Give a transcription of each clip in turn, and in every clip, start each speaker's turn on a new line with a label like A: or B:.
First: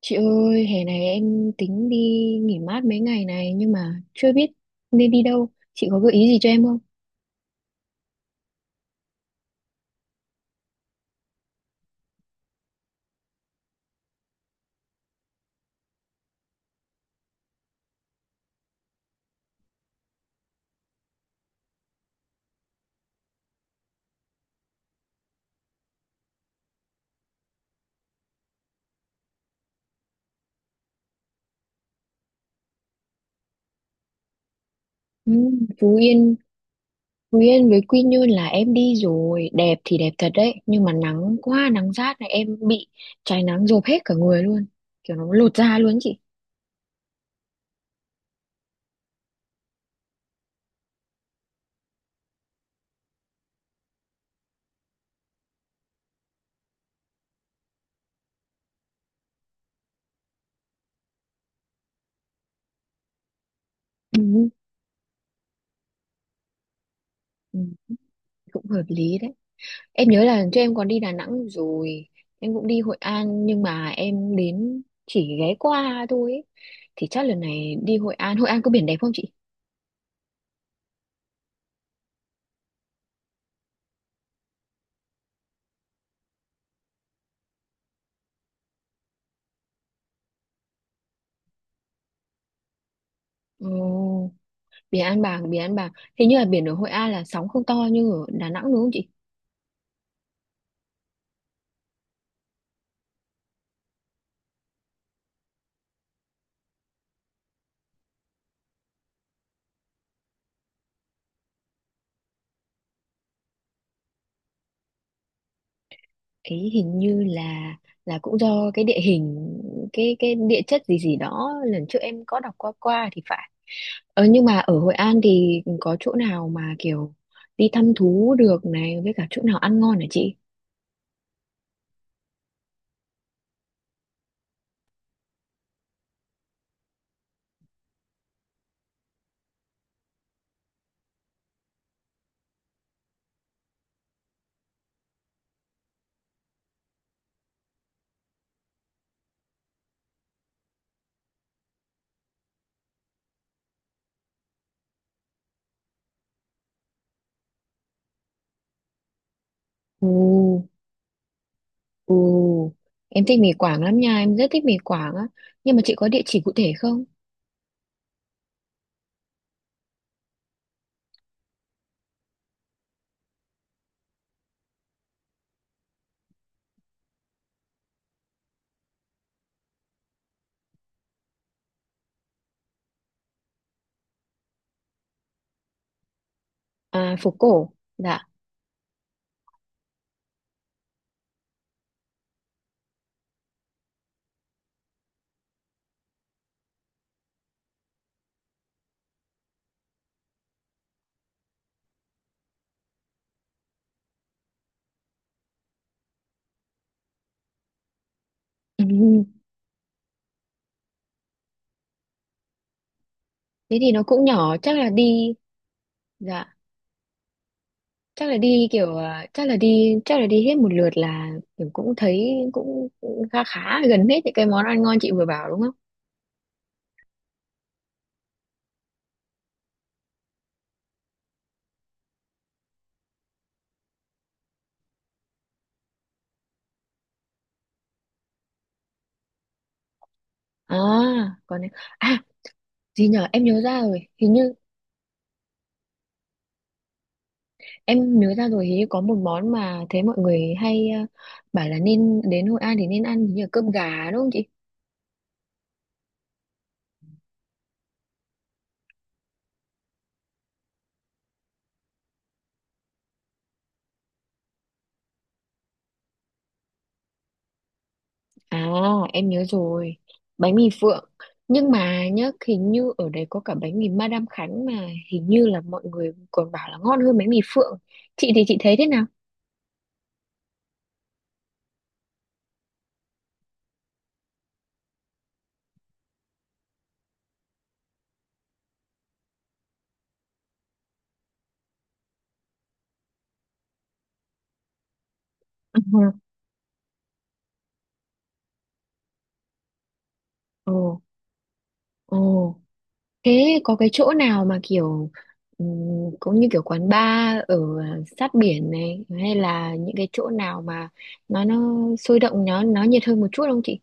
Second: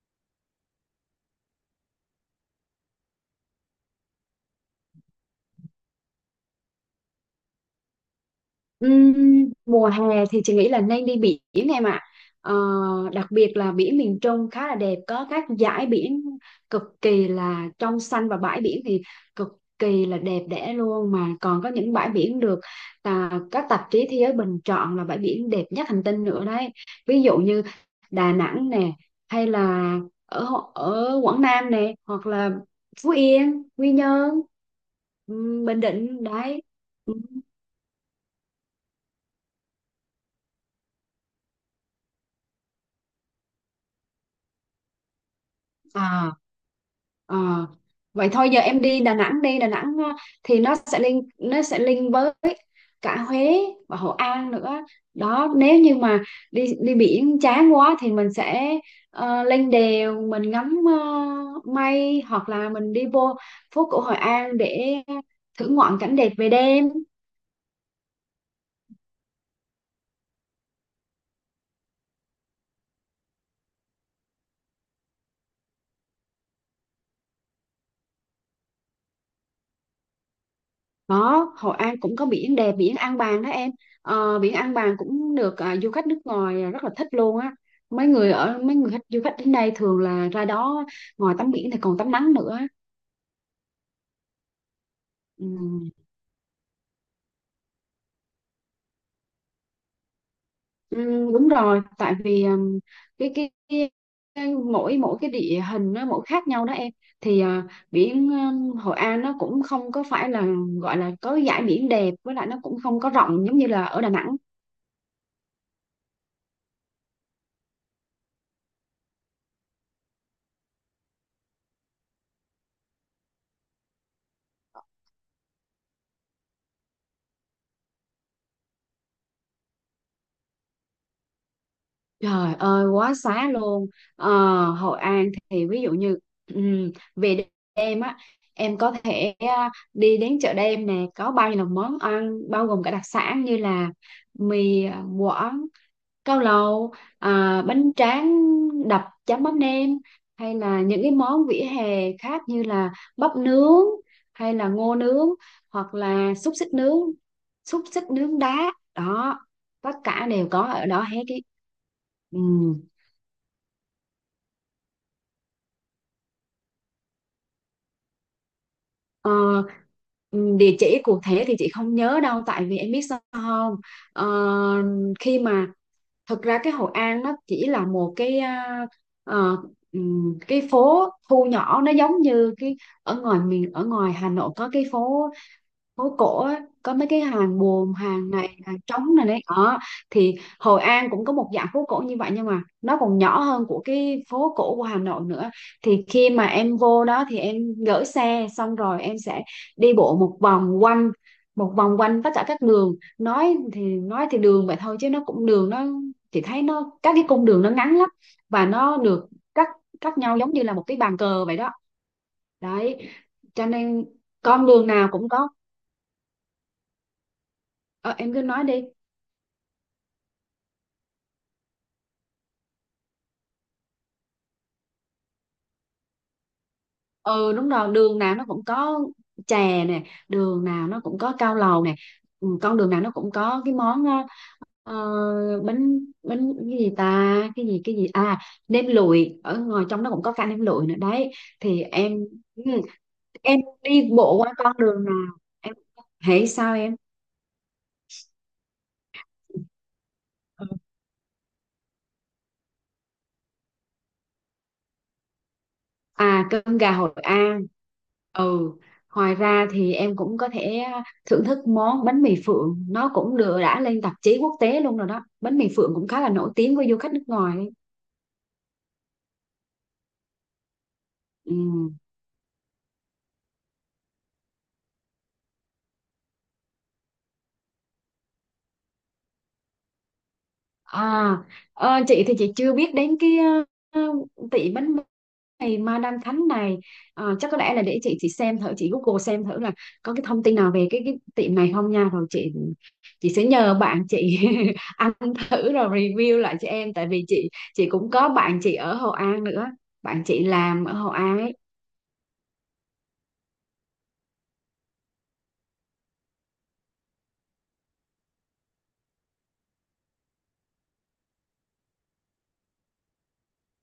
A: Chị ơi, hè này em tính đi nghỉ mát mấy ngày này nhưng mà chưa biết nên đi đâu. Chị có gợi ý gì cho em không?
B: Ừm, Mùa hè thì chị nghĩ là nên đi biển em ạ. Ờ, Đặc biệt là biển miền Trung khá là đẹp, có các dải biển cực kỳ là trong xanh và bãi biển thì cực kỳ là đẹp đẽ luôn, mà còn có những bãi biển được các tạp chí thế giới bình chọn là bãi biển đẹp nhất hành tinh nữa đấy. Ví dụ như Đà Nẵng nè, hay là ở Quảng Nam nè, hoặc là Phú Yên, Quy Nhơn,
A: Ừ.
B: Bình
A: Phú
B: Định
A: Yên,
B: đấy. Ừm.
A: Phú Yên với Quy Nhơn là em đi rồi, đẹp thì đẹp thật đấy, nhưng mà nắng quá, nắng rát này em bị cháy nắng rộp hết cả người luôn, kiểu nó lột da luôn chị.
B: À, Ờ, Vậy thôi giờ em đi Đà Nẵng, đi Đà Nẵng, thì nó sẽ link với cả Huế và Hội An nữa đó. Nếu như mà đi đi biển chán quá thì mình sẽ lên đèo mình ngắm mây, hoặc là mình đi vô phố cổ Hội
A: Ừ,
B: An để thưởng ngoạn cảnh đẹp về đêm.
A: ừ, cũng hợp lý đấy. Em nhớ là lần trước em còn đi Đà Nẵng rồi, em cũng đi Hội An nhưng mà em đến chỉ ghé qua thôi ấy. Thì chắc lần này đi Hội An, Hội An có biển đẹp không chị?
B: Có, Hội An cũng có biển đẹp, biển An Bàng đó em. Biển An Bàng cũng được, du khách nước ngoài rất là thích luôn á. Mấy người khách du khách đến đây thường là ra đó, ngoài tắm biển thì còn tắm nắng nữa.
A: Ồ, biển An
B: Ừ.
A: Bàng, biển An Bàng. Hình như là biển ở Hội An là sóng không to như ở Đà Nẵng đúng không chị?
B: Ừ, đúng rồi, tại vì cái, cái cái cái mỗi mỗi cái địa hình nó mỗi khác nhau đó em. Thì biển Hội An nó cũng không có phải là gọi là có dải biển đẹp, với lại nó cũng không có rộng giống như là ở Đà Nẵng.
A: Ấy hình như là cũng do cái địa hình, cái địa chất gì gì đó lần trước em có đọc qua qua thì phải. Ờ nhưng mà ở Hội An thì có chỗ nào mà kiểu đi thăm thú được này với cả chỗ nào ăn ngon hả chị?
B: Trời ơi quá xá luôn! ờ, Hội An thì ví dụ như về đêm á, em có thể đi đến chợ đêm nè, có bao nhiêu là món ăn bao gồm cả đặc sản như là mì quảng, cao lầu, bánh tráng đập chấm mắm nêm, hay là những cái món vỉa hè khác như là bắp nướng, hay là ngô nướng, hoặc là xúc xích nướng, xúc xích nướng đá đó, tất
A: Ồ,
B: cả đều có ở đó hết cái. Ừ.
A: ồ, em thích mì Quảng lắm nha, em rất thích mì Quảng á. Nhưng mà chị có địa chỉ cụ thể không?
B: Ờ, ừ, Địa chỉ cụ thể thì chị không nhớ đâu, tại vì em biết sao không. Ờ, Khi mà thực ra cái Hội An nó chỉ là một cái, ờ, cái phố thu nhỏ nó giống như cái ở ngoài Hà Nội có cái phố phố cổ á, có mấy
A: À,
B: cái
A: phố
B: hàng
A: cổ.
B: buồm,
A: Dạ.
B: hàng này, hàng trống này đấy đó. Thì Hội An cũng có một dạng phố cổ như vậy, nhưng mà nó còn nhỏ hơn của cái phố cổ của Hà Nội nữa. Thì khi mà em vô đó thì em gửi xe xong, rồi em sẽ đi bộ một vòng quanh, tất cả các đường. Nói thì đường vậy thôi, chứ nó cũng đường nó, chị thấy nó các cái cung đường nó ngắn lắm, và nó
A: Ừ.
B: được cắt cắt nhau giống như là một cái bàn cờ vậy đó đấy, cho
A: Thế thì nó
B: nên
A: cũng nhỏ,
B: con
A: chắc
B: đường
A: là
B: nào cũng
A: đi.
B: có.
A: Dạ.
B: Ờ,
A: Chắc
B: em
A: là
B: cứ nói
A: đi
B: đi.
A: kiểu chắc là đi hết một lượt là kiểu cũng thấy cũng khá khá gần hết những cái món ăn ngon chị vừa bảo đúng không?
B: Ừ, đúng rồi, đường nào nó cũng có chè nè, đường nào nó cũng có cao lầu nè, con đường nào nó cũng có cái món bánh bánh cái gì ta, cái gì cái gì, nem lụi, ở ngoài trong nó cũng có cả nem
A: À,
B: lụi nữa đấy.
A: còn
B: Thì em,
A: à,
B: ừ,
A: gì nhở, em
B: em
A: nhớ ra rồi,
B: đi
A: hình
B: bộ
A: như
B: qua con đường nào? Em hãy sao em?
A: em nhớ ra rồi hình như có một món mà thấy mọi người hay bảo là nên đến Hội An thì nên ăn hình như là cơm gà đúng không chị?
B: À, cơm gà Hội An. Ừ, ngoài ra thì em cũng có thể thưởng thức món bánh mì Phượng, nó cũng được đã lên tạp chí quốc tế luôn rồi đó. Bánh mì Phượng cũng khá là nổi tiếng với du khách nước ngoài.
A: À em nhớ rồi, bánh mì Phượng.
B: Ừ.
A: Nhưng mà nhá hình như ở đấy có cả bánh mì Madame Khánh mà hình như là mọi người còn bảo là ngon hơn bánh mì Phượng, chị thì chị thấy thế nào?
B: À, chị thì chị chưa biết đến cái, tỷ bánh này, Madam Thánh này. Chắc có lẽ là để chị xem thử, chị Google xem thử là có cái thông tin nào về cái tiệm này không nha, rồi chị sẽ nhờ bạn chị ăn thử rồi review lại cho em, tại vì chị cũng có bạn chị ở Hội An nữa, bạn chị
A: Ồ,
B: làm ở Hội An ấy.
A: ồ, thế có cái chỗ nào mà kiểu ừm, cũng như kiểu quán bar ở sát biển này hay là những cái chỗ nào mà nó sôi động nó nhiệt hơn một chút không chị?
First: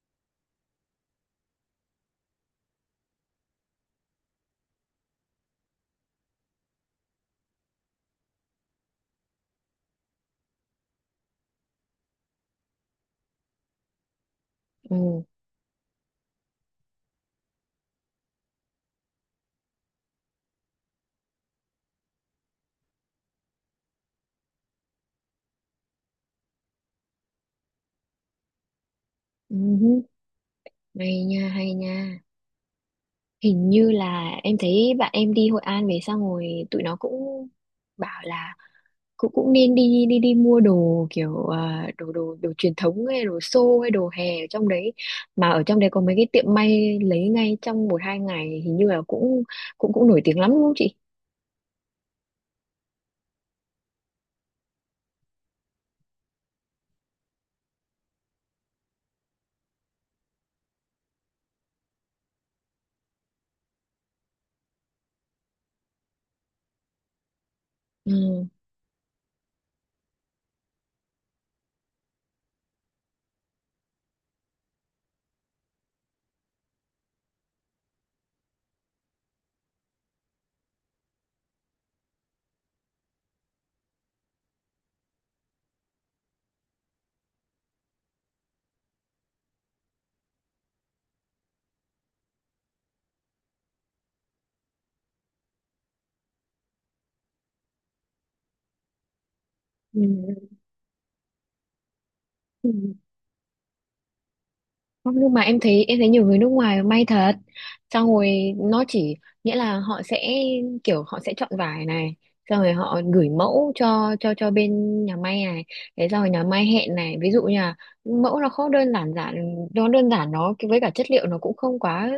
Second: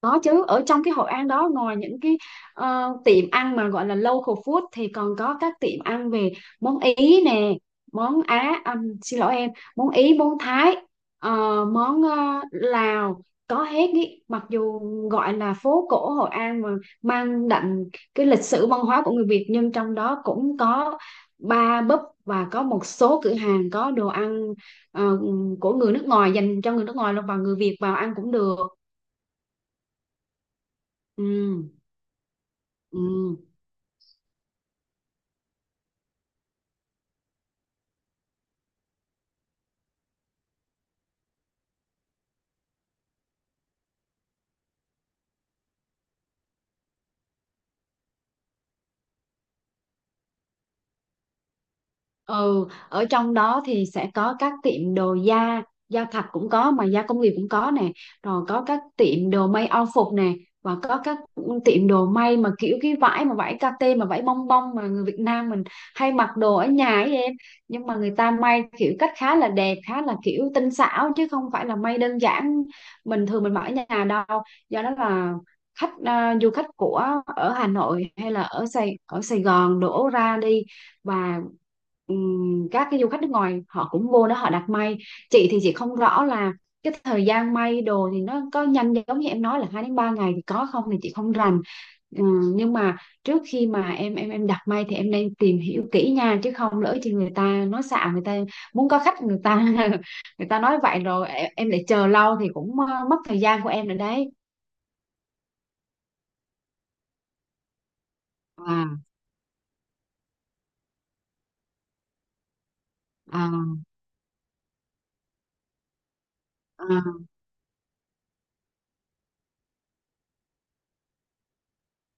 B: Có chứ, ở trong cái Hội An đó, ngoài những cái tiệm ăn mà gọi là local food thì còn có các tiệm ăn về món Ý nè, món Á, xin lỗi em, món Ý, món Thái, ờ, món Lào, có hết ý. Mặc dù
A: Ừ,
B: gọi là phố cổ Hội An mà mang đậm cái lịch sử văn hóa của người Việt, nhưng trong đó cũng có bar, pub, và có một số cửa hàng có đồ ăn ờ, của người nước ngoài dành cho người nước ngoài luôn, và người Việt vào ăn cũng được.
A: ừm, hay nha,
B: Ừ.
A: hay nha.
B: Ừ.
A: Hình như là em thấy bạn em đi Hội An về xong rồi tụi nó cũng bảo là cũng cũng nên đi đi đi mua đồ kiểu đồ đồ đồ truyền thống hay đồ xô hay đồ hè ở trong đấy, mà ở trong đấy có mấy cái tiệm may lấy ngay trong 1 2 ngày hình như là cũng cũng cũng nổi tiếng lắm đúng không chị?
B: ừ Ở trong đó thì sẽ có các tiệm đồ da, da thật cũng có mà da công nghiệp cũng có nè, rồi có các tiệm đồ may âu phục nè, và có các tiệm đồ may mà kiểu cái vải mà vải kate mà vải bông bông mà người Việt Nam mình hay mặc đồ ở nhà ấy em. Nhưng mà người ta
A: Ừ.
B: may kiểu cách khá là đẹp, khá là kiểu tinh xảo, chứ không phải là may đơn giản bình thường mình mặc ở nhà đâu. Do đó là khách, du khách của ở Hà Nội hay là ở Sài Gòn đổ ra đi. Và các cái du khách nước ngoài họ cũng vô đó họ đặt may. Chị thì chị không rõ là cái thời gian may đồ thì nó có nhanh giống như em nói là 2 đến 3 ngày thì có không, thì chị không rành. Nhưng mà trước khi mà em đặt may thì em nên tìm hiểu kỹ nha, chứ không lỡ thì người ta nói xạo, người ta muốn có khách, người ta người ta nói vậy rồi em lại chờ lâu thì
A: Ừ.
B: cũng mất thời gian của em nữa đấy.
A: Không, nhưng mà em thấy nhiều người nước ngoài may thật, xong rồi nó
B: à
A: chỉ nghĩa là họ sẽ kiểu họ sẽ chọn vải này xong rồi họ gửi mẫu
B: à
A: cho cho bên nhà may này, thế xong rồi nhà may hẹn
B: à
A: này ví dụ như là mẫu nó không đơn giản giản nó đơn giản nó với cả chất liệu nó cũng không quá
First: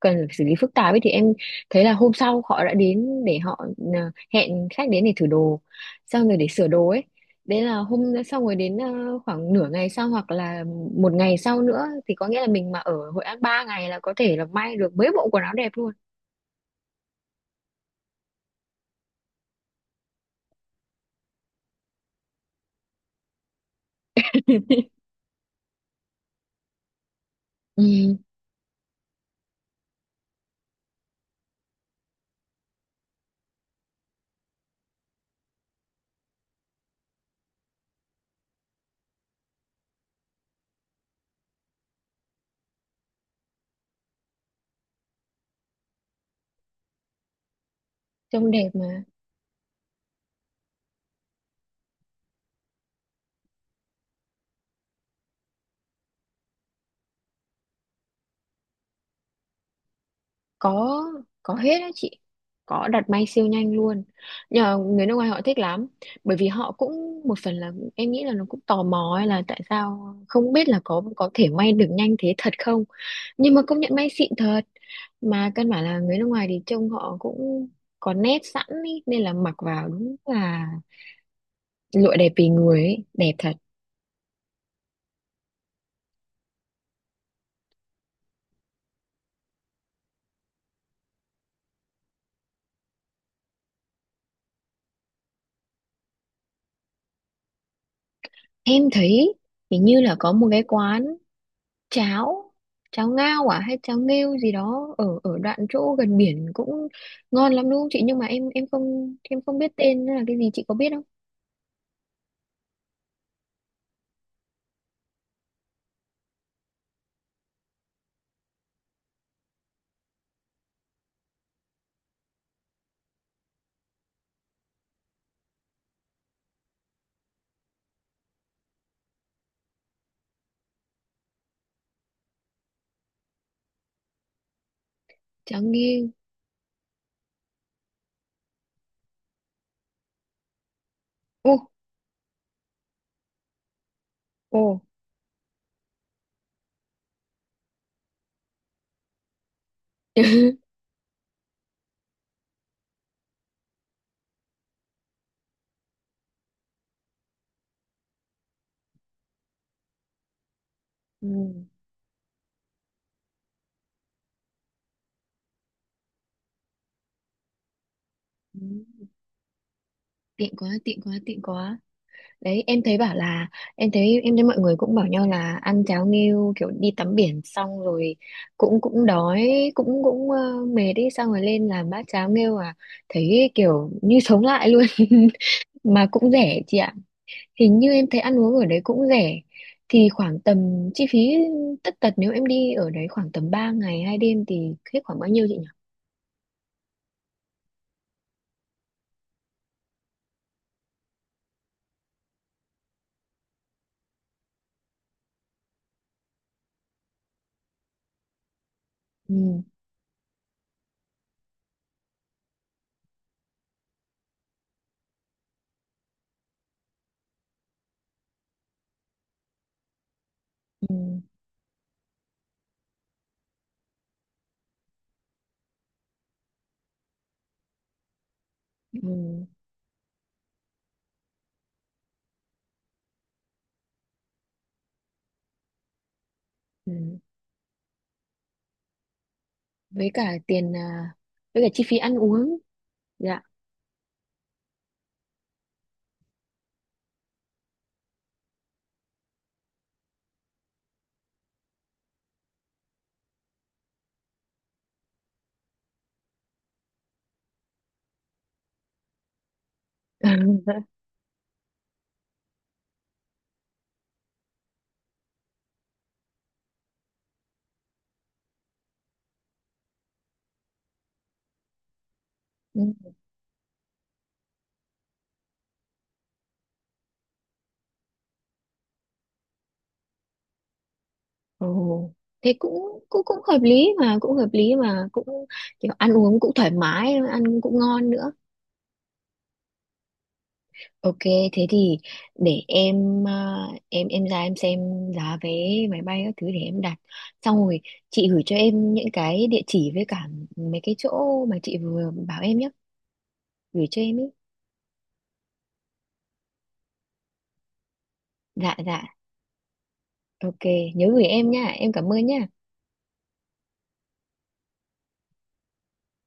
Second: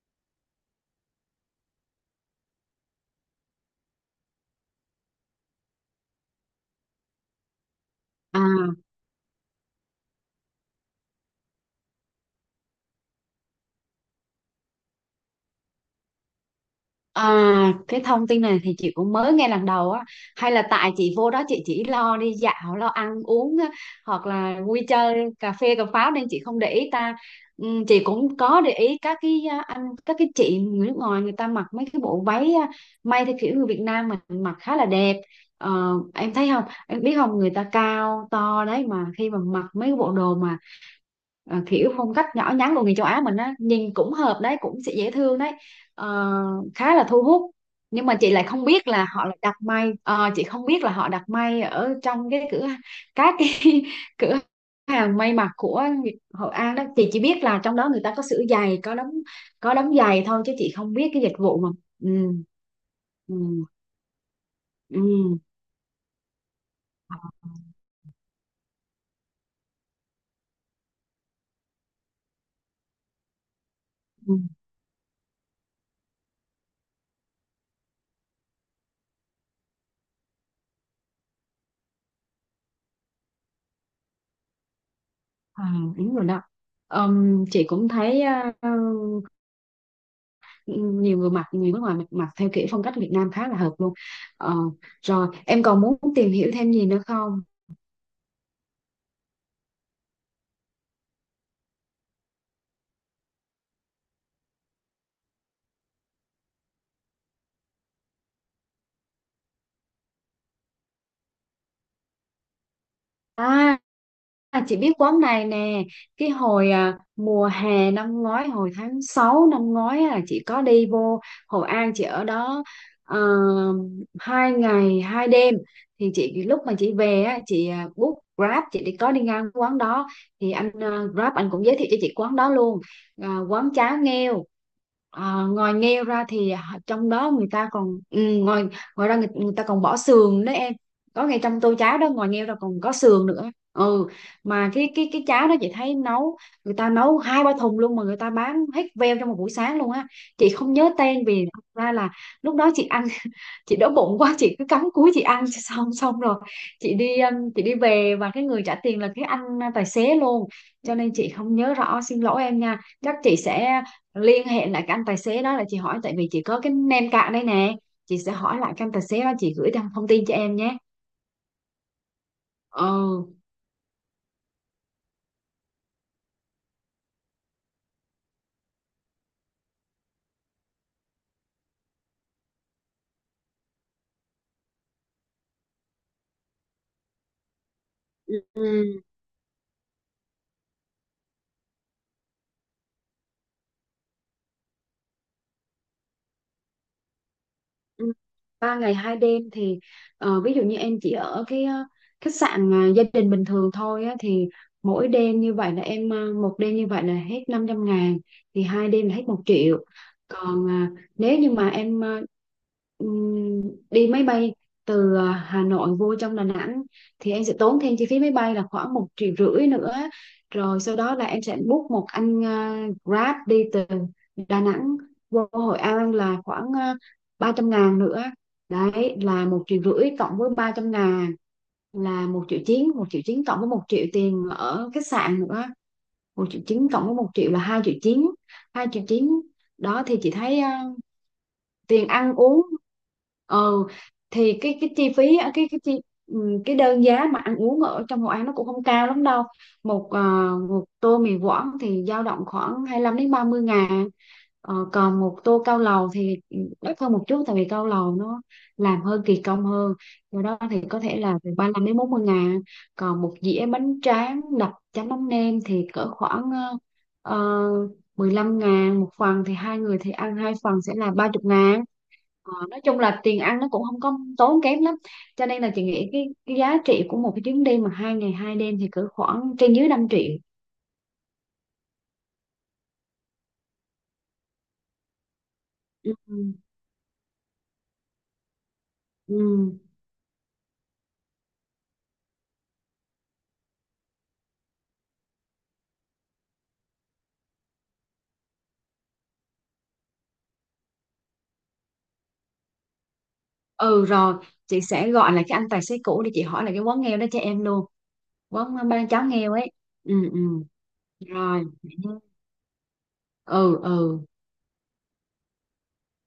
A: cần phải xử lý phức tạp ấy, thì em thấy là hôm sau họ đã đến để họ à, hẹn khách đến để thử đồ xong rồi để sửa đồ ấy. Đấy là hôm đấy xong rồi đến
B: à
A: khoảng nửa ngày sau hoặc là một ngày sau nữa, thì có nghĩa là mình mà ở Hội An 3 ngày là có thể là may được mấy bộ quần áo đẹp luôn.
B: Cái thông tin này thì chị cũng mới nghe lần đầu á, hay là tại chị vô đó chị chỉ lo đi dạo lo ăn uống á, hoặc là vui chơi cà phê cà pháo nên chị không để ý ta. Chị
A: Ừ,
B: cũng có để ý các cái anh các cái chị người nước ngoài, người ta mặc mấy cái bộ váy may theo kiểu người Việt Nam mình mặc khá là đẹp. Em thấy không, em biết không, người ta cao to đấy mà khi mà mặc mấy cái bộ đồ mà kiểu phong cách nhỏ nhắn của người châu Á mình á, nhìn cũng hợp đấy, cũng sẽ dễ thương đấy, ờ, khá là thu hút. Nhưng mà chị lại
A: trông
B: không
A: đẹp
B: biết
A: mà.
B: là họ là đặt may. Ờ, chị không biết là họ đặt may ở trong cái các cái cửa hàng may mặc của Hội An đó. Chị chỉ biết là trong đó người ta có sửa giày, có đóng giày thôi, chứ chị không
A: có
B: biết cái dịch
A: có
B: vụ mà.
A: hết á
B: Ừ
A: chị, có đặt may siêu
B: ừ.
A: nhanh luôn, nhờ người nước ngoài
B: Ừ.
A: họ thích lắm, bởi vì họ cũng một phần là em nghĩ là nó cũng tò mò ấy, là tại sao không biết là có thể may được nhanh thế thật không, nhưng mà công nhận may xịn
B: ừ,
A: thật. Mà căn bản là người nước ngoài thì trông họ cũng có nét sẵn ý, nên là mặc vào đúng là lụa đẹp vì người ấy, đẹp thật.
B: ừ, đúng rồi đó. Chị cũng thấy ờ, nhiều người mặc, người nước ngoài mặc theo kiểu phong cách Việt Nam khá là hợp luôn. Ờ, Rồi em còn muốn tìm hiểu thêm gì nữa không?
A: Em thấy hình như là có một cái quán cháo, cháo ngao à hay cháo nghêu gì đó ở ở đoạn chỗ gần biển cũng ngon lắm đúng không chị, nhưng mà em không biết tên nó là cái gì, chị có biết không?
B: À. À, chị biết quán này nè, cái hồi mùa hè năm ngoái, hồi tháng 6 năm ngoái là chị có đi vô Hội An, chị ở đó ờ, 2 ngày 2 đêm. Thì chị, lúc mà chị về á, chị book Grab chị đi, có đi ngang quán đó, thì anh Grab anh cũng giới thiệu cho chị quán đó luôn. À, quán cháo nghêu.
A: Cháo
B: Ngoài nghêu
A: nghêu.
B: ra thì trong đó người ta còn, ngoài ngoài ra người ta còn bỏ sườn đấy em, có ngay
A: Ô,
B: trong tô cháo đó, ngoài nghêu ra còn có sườn nữa. Ừ. Mà
A: ô.
B: cái cháo đó chị thấy nấu, người ta nấu 2 3 thùng luôn mà người ta bán hết veo trong một buổi sáng luôn á. Chị không nhớ tên vì thật ra là lúc đó chị ăn chị đói bụng quá, chị cứ cắm cúi chị ăn xong xong rồi chị đi, chị đi về, và cái người trả tiền là cái anh tài xế luôn, cho nên chị
A: Ừ.
B: không nhớ rõ, xin lỗi em nha. Chắc chị sẽ liên hệ lại cái anh tài xế đó là chị hỏi, tại vì chị có cái name card đây nè, chị sẽ hỏi lại
A: Ừ.
B: cái anh tài xế đó, chị gửi thông thông tin cho
A: Tiện
B: em
A: quá,
B: nhé.
A: tiện quá, tiện quá. Đấy em thấy bảo
B: Ừ.
A: là em thấy mọi người cũng bảo nhau là ăn cháo nghêu kiểu đi tắm biển xong rồi cũng cũng đói cũng cũng mệt đi, xong rồi lên làm bát cháo nghêu à, thấy kiểu như sống lại luôn. Mà cũng rẻ chị ạ, hình như em thấy ăn uống ở đấy
B: Ừ.
A: cũng rẻ. Thì khoảng tầm chi phí tất tật nếu em đi ở đấy khoảng tầm 3 ngày 2 đêm thì hết khoảng bao nhiêu chị nhỉ?
B: Ừ, 3 ngày 2 đêm thì ví dụ như em chỉ ở cái khách sạn mà gia đình bình thường thôi á, thì mỗi đêm như vậy là em, một đêm như vậy là hết 500.000, thì hai đêm là hết một
A: Ừ,
B: triệu Còn nếu như mà em ừm, đi máy bay từ Hà Nội vô trong Đà Nẵng thì em sẽ tốn thêm chi phí máy bay là khoảng 1.500.000 nữa. Rồi sau đó
A: ừ,
B: là em sẽ book một anh Grab đi từ Đà Nẵng vô Hội An là khoảng 300.000 nữa. Đấy là
A: ừ,
B: 1.500.000 cộng với 300.000 là 1.900.000, 1.900.000 cộng với 1.000.000 tiền ở khách sạn nữa, 1.900.000
A: ừ.
B: cộng với một triệu là 2.900.000. 2.900.000 đó
A: Với
B: thì chị
A: cả
B: thấy
A: tiền với cả chi phí
B: tiền
A: ăn
B: ăn
A: uống.
B: uống.
A: Dạ.
B: Ừ, thì cái chi phí á, cái đơn giá mà ăn uống ở trong Hội An nó cũng không cao lắm đâu. một ờ, Một tô mì Quảng thì dao động khoảng 25 đến 30 ngàn. Còn một tô cao lầu thì đắt hơn một chút, tại vì cao lầu nó làm hơi kỳ công hơn, do đó thì có thể là từ 35 đến 40 ngàn. Còn một dĩa bánh tráng đập chấm mắm nêm thì cỡ khoảng uh, 15 ngàn một phần, thì hai người thì ăn hai phần sẽ là 30 ngàn. Nói chung
A: Ừ.
B: là tiền ăn nó cũng không có tốn kém lắm, cho nên là chị nghĩ cái giá trị của một cái chuyến đi mà 2 ngày 2 đêm thì cỡ khoảng trên dưới 5.000.000.
A: Ồ, thế cũng cũng cũng hợp lý mà, cũng hợp lý mà, cũng kiểu ăn
B: Ừ.
A: uống cũng thoải mái, ăn cũng ngon nữa.
B: Ừ.
A: OK, thế thì để em em ra em xem giá vé máy bay các thứ để em đặt, xong rồi chị gửi cho em những cái địa chỉ với cả mấy cái chỗ mà chị vừa bảo em nhé, gửi cho
B: ừ
A: em ý.
B: Rồi chị sẽ gọi là cái anh tài xế cũ để chị hỏi là cái quán nghèo đó cho em luôn,
A: Dạ
B: quán
A: dạ.
B: ba cháo nghèo ấy. Ừ. Ừ.
A: OK, nhớ gửi em
B: Rồi.
A: nha, em cảm ơn nha.
B: Ừ. Ừ.